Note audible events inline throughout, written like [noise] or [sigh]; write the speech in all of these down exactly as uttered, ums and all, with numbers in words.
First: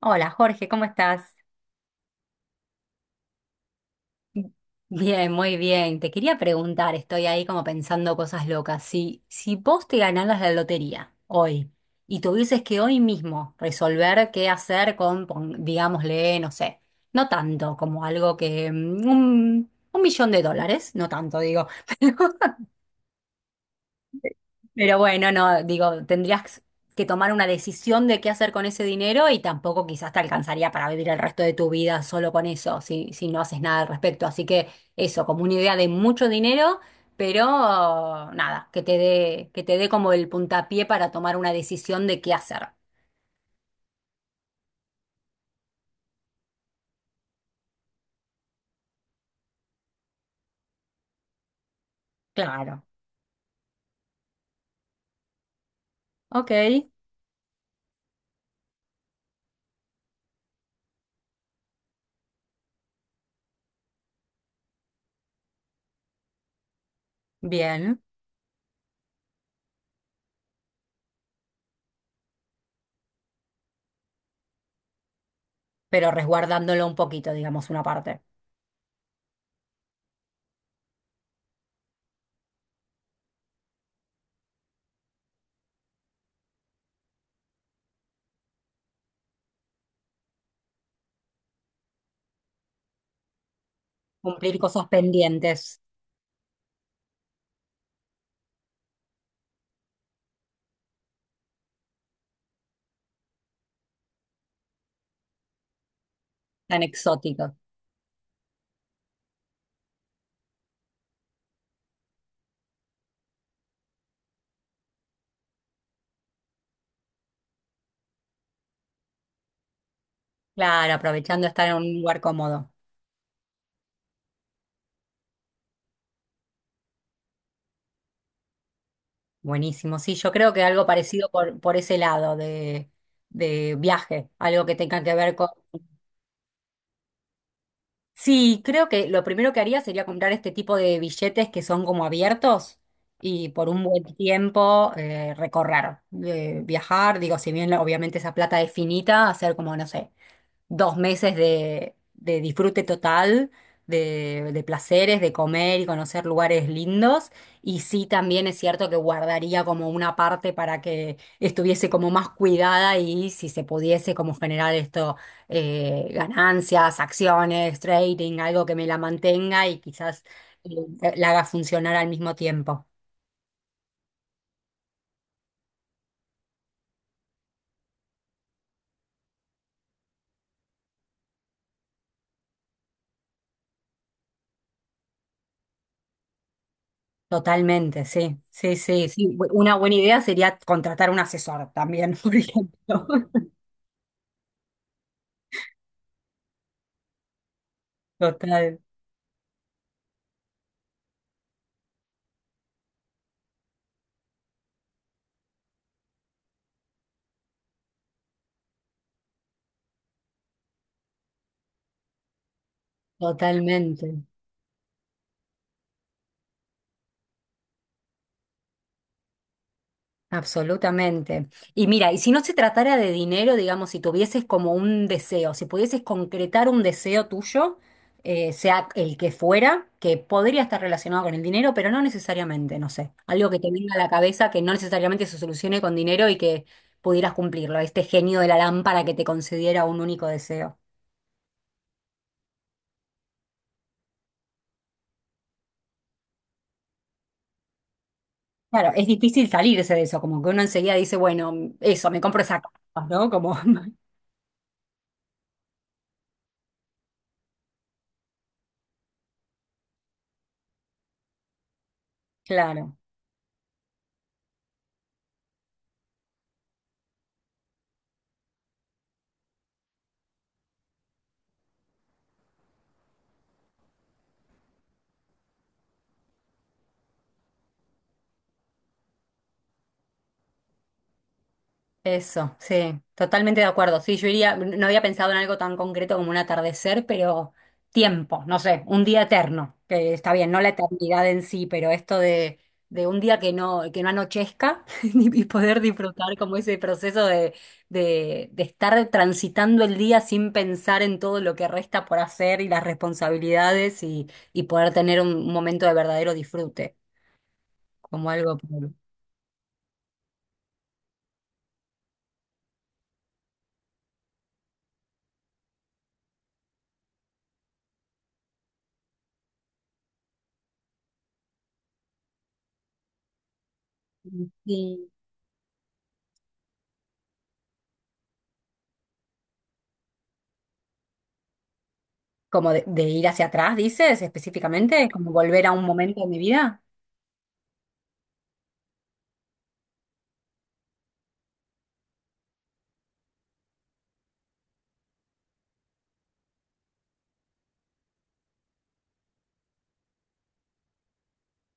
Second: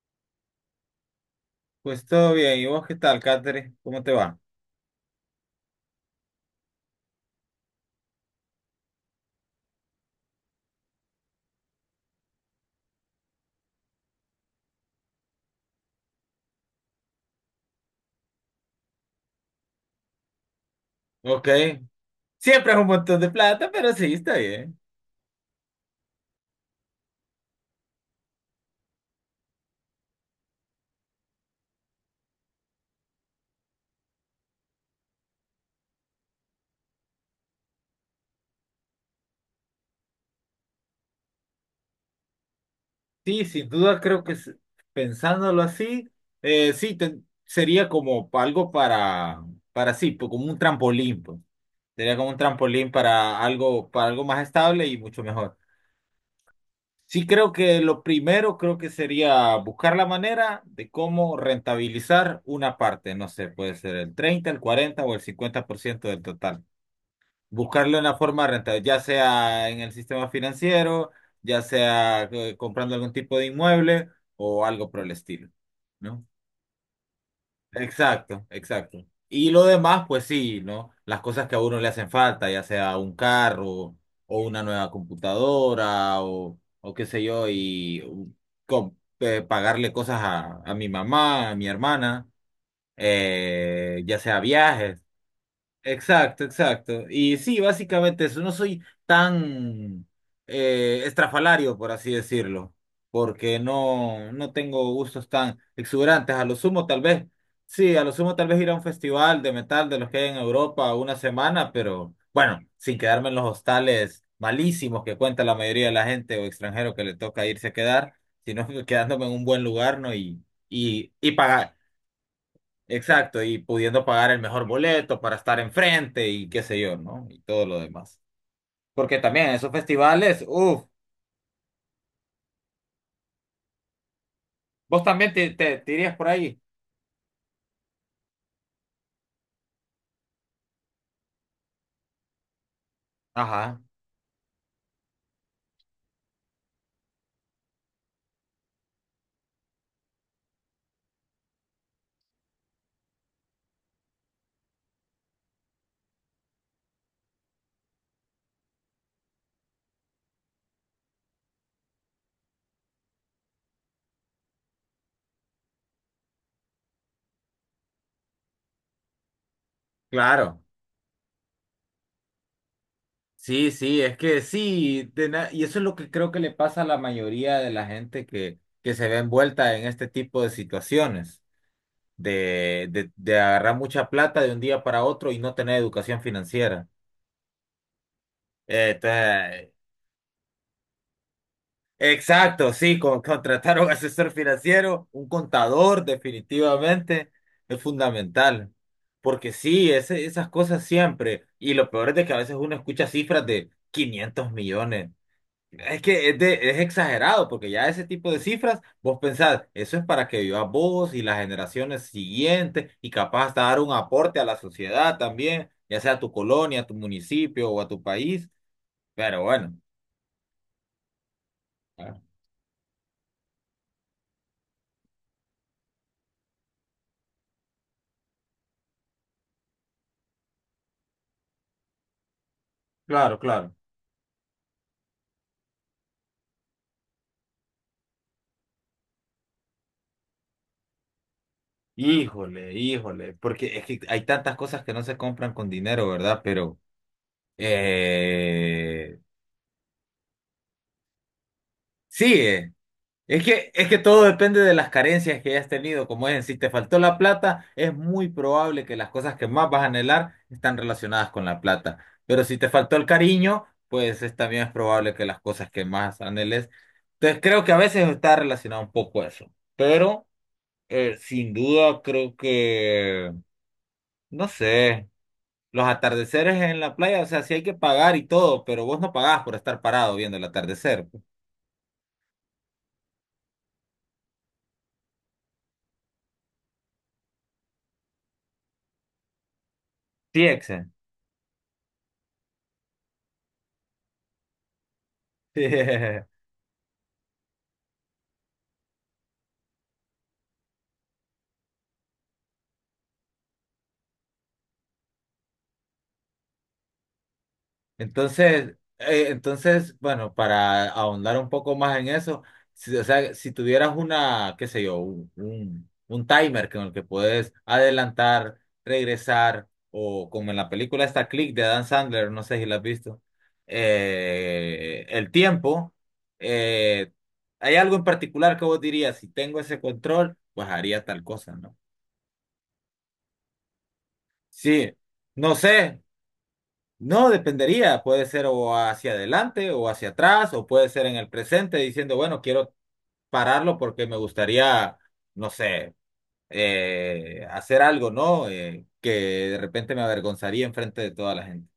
Hola Jorge, ¿cómo estás? Pues todo bien. ¿Y vos qué tal, Catherine? ¿Cómo te va? Bien, muy bien. Te quería preguntar, estoy ahí como pensando cosas locas. Si, si vos te ganaras la lotería hoy y tuvieses que hoy mismo resolver qué hacer con, pon- digámosle, no sé, no tanto como algo que mm, un, un millón de dólares, no tanto Ok. digo. [laughs] Siempre es un montón de plata, pero sí, está bien. Pero bueno, no, digo, tendrías que tomar una decisión de qué hacer con ese dinero y tampoco quizás te alcanzaría para vivir el resto de tu vida solo con eso, si, si no haces nada al respecto. Así que eso, como una idea de mucho dinero, pero nada, que te dé, que te dé como el puntapié para tomar una decisión de qué hacer. Sí, sin duda creo que s- pensándolo así, eh, sí, ten- sería como pa- algo para, para sí, pues, como un trampolín, pues. Sería como un Claro. trampolín para algo, para algo más estable y mucho mejor. Ok, Sí, creo que lo primero creo que sería buscar la manera de cómo rentabilizar una parte. No sé, puede ser el treinta, el cuarenta o el cincuenta por ciento del total. Buscarle bien, una forma rentable, ya sea en el sistema financiero, ya sea eh, comprando algún tipo de inmueble o algo por el estilo, pero ¿no? resguardándolo un poquito, digamos, una parte. Exacto, exacto. Y lo demás, pues sí, ¿no? Las cosas que a uno le hacen falta, ya sea un carro o una nueva computadora o, o qué sé yo, y u- com- eh, pagarle cosas a, a mi mamá, a mi hermana, eh, ya sea Cumplir cosas viajes. pendientes Exacto, exacto. Y sí, básicamente eso. No soy tan eh, estrafalario, por así decirlo, porque no, no tengo gustos tan exuberantes. A lo tan sumo, tal vez, exóticos. sí, a lo sumo, tal vez ir a un festival de metal de los que hay en Europa una semana, pero bueno, sin quedarme en los hostales malísimos que cuenta la mayoría de la gente o extranjero que le toca irse a quedar, sino [laughs] quedándome en un buen lugar, ¿no? Y, Claro, y, y aprovechando estar pagar- en un lugar cómodo. exacto, y pudiendo pagar el mejor boleto para estar enfrente y qué sé yo, ¿no? Y todo lo demás. Porque también esos Buenísimo, sí, yo festivales, creo que uff, algo parecido por, por ese lado de, de viaje, algo que vos tenga que también ver con... te, te, te irías por ahí. Sí, creo que lo primero que haría sería comprar este tipo de billetes que son como abiertos y por Ajá, un buen tiempo eh, recorrer, eh, viajar, digo, si bien obviamente esa plata es finita, hacer como, no sé, dos meses de, de disfrute total, de, de placeres, de comer y conocer lugares lindos. Y sí, también es cierto que guardaría como una parte para que estuviese como más cuidada y si se pudiese como generar esto, eh, ganancias, acciones, trading, algo que me la mantenga y quizás claro. eh, la haga funcionar al mismo tiempo. Sí, sí, es que sí, de na- y eso es lo que creo que le pasa a la mayoría de la gente que, que se ve envuelta en este tipo de situaciones, de, de, de agarrar mucha plata de un día para otro y no tener educación financiera. Totalmente, sí, sí, Eh, sí, sí. Bu- Una buena idea sería contratar un asesor también, [laughs] por ejemplo. Exacto, sí, con- contratar a un asesor financiero, un contador, definitivamente es fundamental. Total. Porque sí, ese- esas cosas siempre. Y lo peor es de que a veces uno escucha cifras de quinientos millones. Es que es, de- es exagerado, porque ya ese tipo de cifras, vos pensás, eso es para que vivas vos y las generaciones siguientes, y capaz hasta dar un Totalmente, aporte a la sociedad también, ya sea a tu colonia, a tu municipio o a tu país. Pero bueno, absolutamente. Y mira, y ah, si no se tratara de dinero, digamos, si tuvieses como un deseo, si pudieses concretar un deseo tuyo, eh, sea el que fuera, que podría estar relacionado con el dinero, pero no necesariamente, no sé, claro, algo que te claro. venga a la cabeza que no necesariamente se solucione con dinero y que pudieras cumplirlo, este genio de la lámpara que te concediera un único deseo. Híjole, híjole, porque es que hay tantas cosas que no se compran con dinero, ¿verdad? Pero Claro, es eh, difícil salirse de eso, como que uno enseguida dice, bueno, eso, me sí, compro esa eh, casa, ¿no? es Como, que, es que todo depende de las carencias que hayas tenido. Como es, si te faltó la plata, es muy probable que las cosas que más vas a anhelar están relacionadas con la plata. Pero [laughs] si te faltó claro. el cariño, pues es, también es probable que las cosas que más anheles. Entonces creo que a veces está relacionado un poco eso. Pero eh, sin duda creo que, no sé. Los atardeceres en la playa, o sea, sí hay que pagar y todo, pero vos no pagás por estar parado viendo el atardecer. Eso, sí, totalmente de acuerdo. Sí, yo iría, no había pensado en algo tan concreto como un atardecer, pero tiempo, no sé, un día eterno, que está Sí, bien, no la Exe. eternidad en sí, pero esto de, de un día que no, que no anochezca, [laughs] y poder [laughs] disfrutar como ese proceso de, de, de estar transitando el día sin pensar en todo lo que resta por hacer y las responsabilidades, y, y poder tener un momento de verdadero disfrute, como algo... Entonces, eh, entonces, bueno, para ahondar un poco más en eso, si, o sea, si tuvieras una, qué sé yo, un, un, un timer con el que puedes adelantar, regresar, o como en la película esta Click de Adam Sandler, no sé si la has visto, eh, Sí. el tiempo, eh, ¿hay algo en particular que vos dirías? Si tengo ese control, pues haría tal cosa, ¿no? Como de, de ir hacia atrás, dices Sí, específicamente, como no volver a un sé. momento de mi vida. No, dependería, puede ser o hacia adelante o hacia atrás o puede ser en el presente diciendo, bueno, quiero pararlo porque me gustaría, no sé, eh, hacer algo, ¿no? Eh, que de repente me avergonzaría enfrente de toda la gente.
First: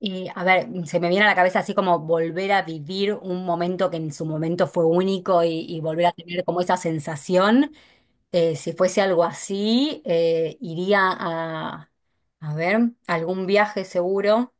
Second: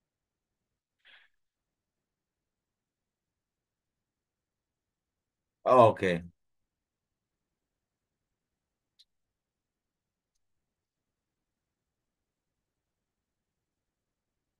Y a ver, se me viene a la cabeza así como volver a vivir un momento que en su momento fue único y, y Ok, volver a tener como esa sensación. Eh, si fuese algo así, eh, iría a, a ver, algún viaje seguro.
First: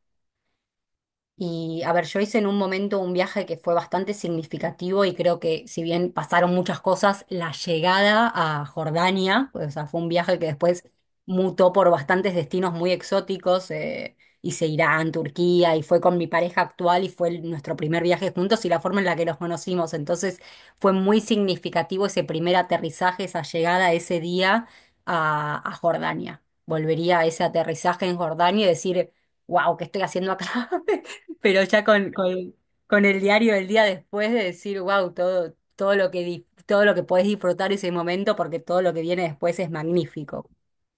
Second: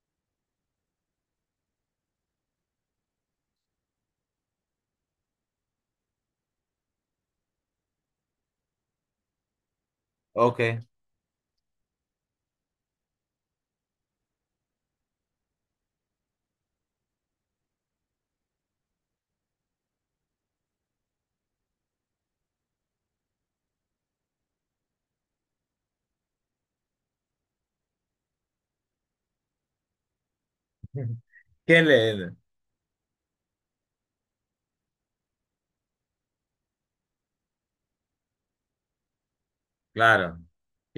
Y a ver, yo hice en un momento un viaje que fue bastante significativo y creo que si bien pasaron muchas cosas, la llegada a Jordania, o sea, fue un viaje que ok. después mutó por bastantes destinos muy exóticos. eh, hice Irán, Turquía y fue con mi pareja actual y fue el- nuestro primer viaje juntos y la forma en la que nos conocimos. Entonces fue muy significativo ese primer aterrizaje, esa llegada ese día a, a Jordania. Volvería a ese aterrizaje en Jordania y decir, wow, ¿qué estoy haciendo acá? [laughs] [laughs] Pero ¿Qué ya con, le? con, con el diario del día después de decir, wow, todo, todo lo que di- todo lo que podés disfrutar ese momento, porque todo lo que viene después es Claro, magnífico.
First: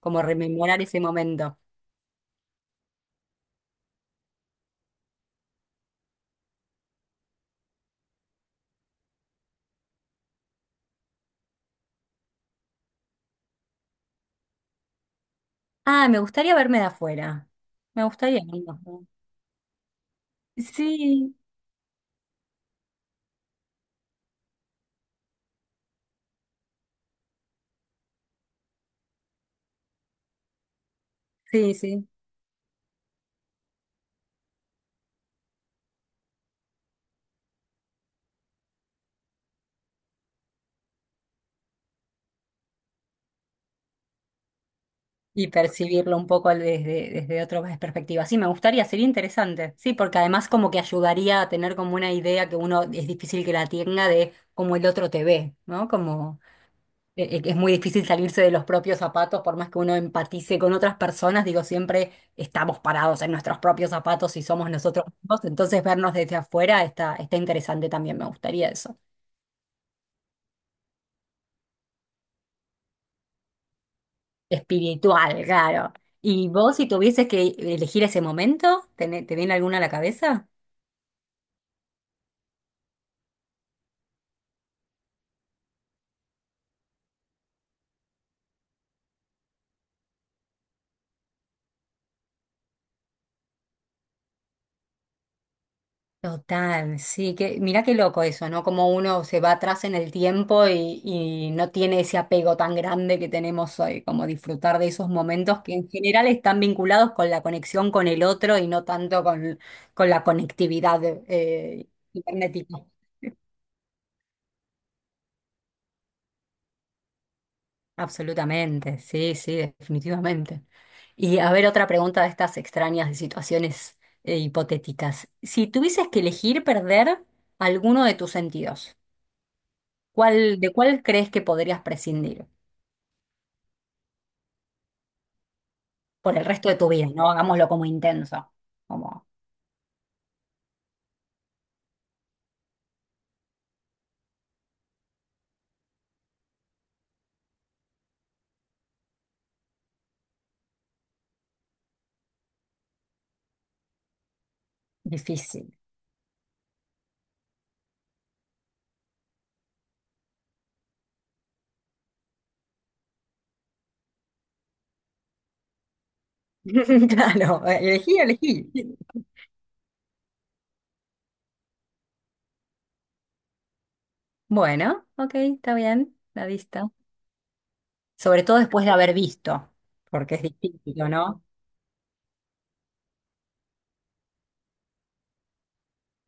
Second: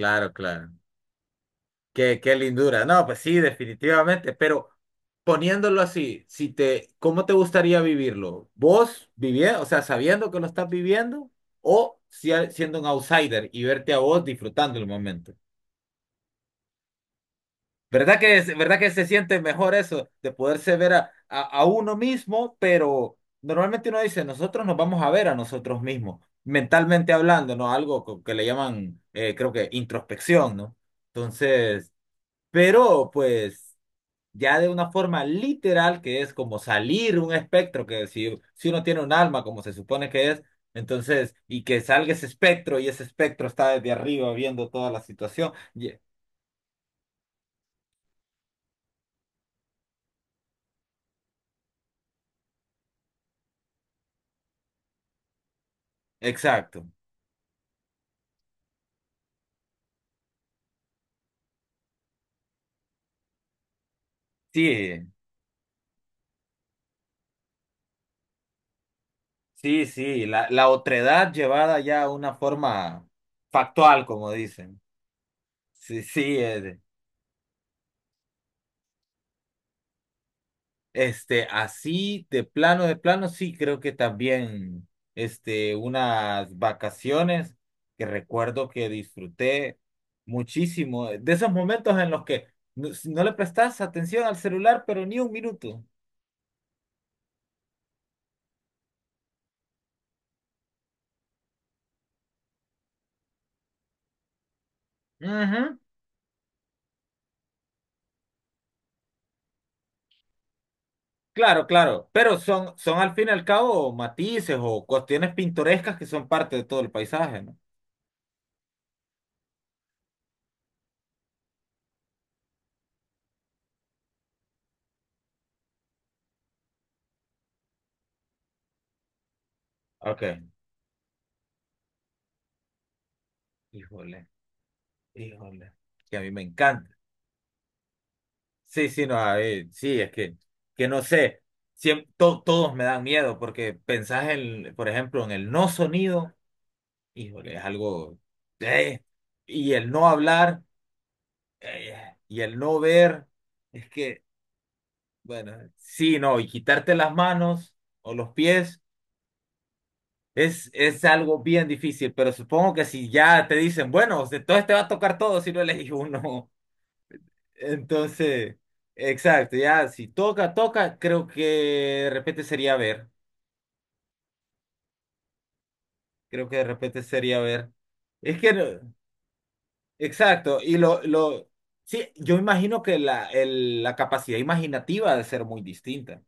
Como claro. rememorar ese momento. Qué, qué lindura. No, pues sí, definitivamente, pero poniéndolo así, si te, ¿cómo te gustaría vivirlo? ¿Vos viviendo, o sea, sabiendo que lo estás viviendo o si- siendo un outsider y verte a vos disfrutando el momento? Ah, me gustaría verme de afuera. Me ¿Verdad que, gustaría es- verdad verlo, que se ¿no? siente mejor eso de poderse ver a, Sí, a, a uno mismo, pero normalmente uno dice, nosotros nos vamos a ver a nosotros mismos, mentalmente hablando, ¿no? Algo co- que le llaman, eh, creo que introspección, ¿no? sí, Entonces... sí. pero, pues, ya de una forma literal, que es como salir un espectro, que si, si uno tiene un alma, como se supone que es, entonces, y que salga ese espectro y ese espectro está desde arriba viendo toda la Y situación. Ye- percibirlo un poco desde, desde otra perspectiva. Sí, me gustaría, sería interesante. Sí, porque además como que ayudaría a tener como una idea que uno es difícil que la tenga de cómo el otro te ve, ¿no? Como exacto. e- e- es muy difícil salirse de los propios zapatos, por más que uno empatice con otras personas, digo, siempre estamos parados en nuestros propios zapatos y somos nosotros Sí, mismos, entonces vernos desde afuera está, está interesante también, me gustaría eso. sí, sí, la, la otredad llevada ya a una forma factual, como dicen. Espiritual, claro. Sí, sí, ¿Y vos es, si tuvieses que elegir ese momento, ¿Tené- te viene alguna a la cabeza? este, así de plano, de plano, sí, creo que también, este, unas vacaciones que recuerdo que disfruté muchísimo, eh, de esos momentos en los que no, no le prestas atención al celular, pero ni un minuto. Total, sí, que mira qué loco eso, ¿no? Como uno se va atrás en el tiempo y, y no tiene ese apego tan grande que tenemos hoy, como disfrutar de esos momentos que Ujú, en general están vinculados con la conexión con el otro y no tanto con, con la conectividad claro, eh, claro, pero son, cibernética. son al fin y al cabo matices o cuestiones pintorescas que son parte de todo el paisaje, ¿no? Absolutamente, sí, sí, definitivamente. Y a ver, otra pregunta de estas extrañas de situaciones eh, hipotéticas. Si tuvieses que elegir perder alguno de tus sentidos. Ok, ¿Cuál, de cuál crees que podrías prescindir híjole, híjole, que a mí por me el resto de tu encanta. vida? No hagámoslo como intenso, Sí, sí, no, como a ver, sí, es que, que no sé, siem- to- todos me dan miedo porque pensás en, por ejemplo, en el no sonido, híjole, es algo, eh, y el no hablar, eh, y el no ver, es que, bueno, difícil. sí, no, y quitarte las manos o los pies es, es algo bien difícil, pero supongo que si ya te dicen, bueno, entonces te va a tocar todo si no elegís uno. [laughs] Claro, elegí, elegí. Entonces, exacto, ya si toca, toca, creo que de repente sería ver. Bueno, ok, está bien, la Creo que de vista. repente sería ver. Es Sobre que, todo después de no- haber visto, porque es exacto, y lo, distinto, ¿no? lo, sí, yo imagino que la, el- la capacidad imaginativa ha de ser muy distinta.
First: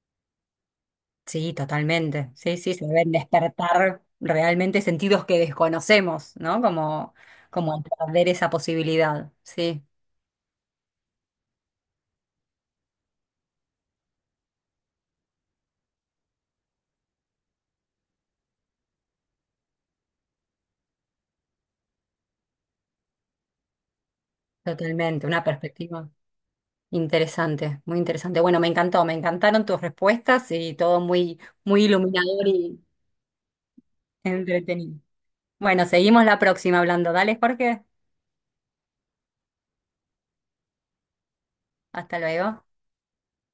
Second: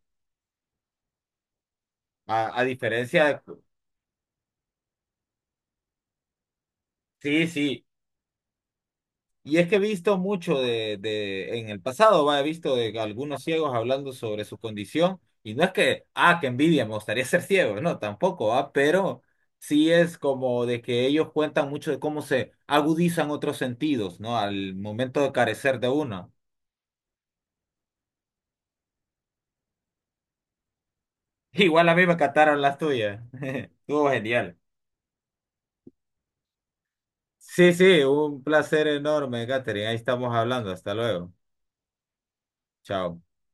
Sí, totalmente. A, Sí, a sí, se deben diferencia de, despertar realmente sentidos que desconocemos, ¿no? Como, sí, como al sí, perder esa posibilidad. y es que he Sí, visto mucho de, de en el pasado, va, he visto de algunos ciegos hablando sobre su condición, y no es que, ah, qué envidia, me gustaría ser ciego, no, tampoco, ah, pero sí es como de que ellos cuentan mucho de cómo se agudizan otros sentidos, ¿no? Al momento totalmente. de Una carecer de perspectiva. uno. Interesante, muy interesante. Bueno, me encantó, me encantaron tus respuestas y todo muy, [laughs] muy Igual a mí me iluminador cataron las y tuyas. [laughs] Estuvo genial. entretenido. Bueno, seguimos la próxima hablando. Dale, Sí, Jorge. sí, un placer enorme, Catherine. Ahí estamos hablando. Hasta luego. Hasta luego. Chao.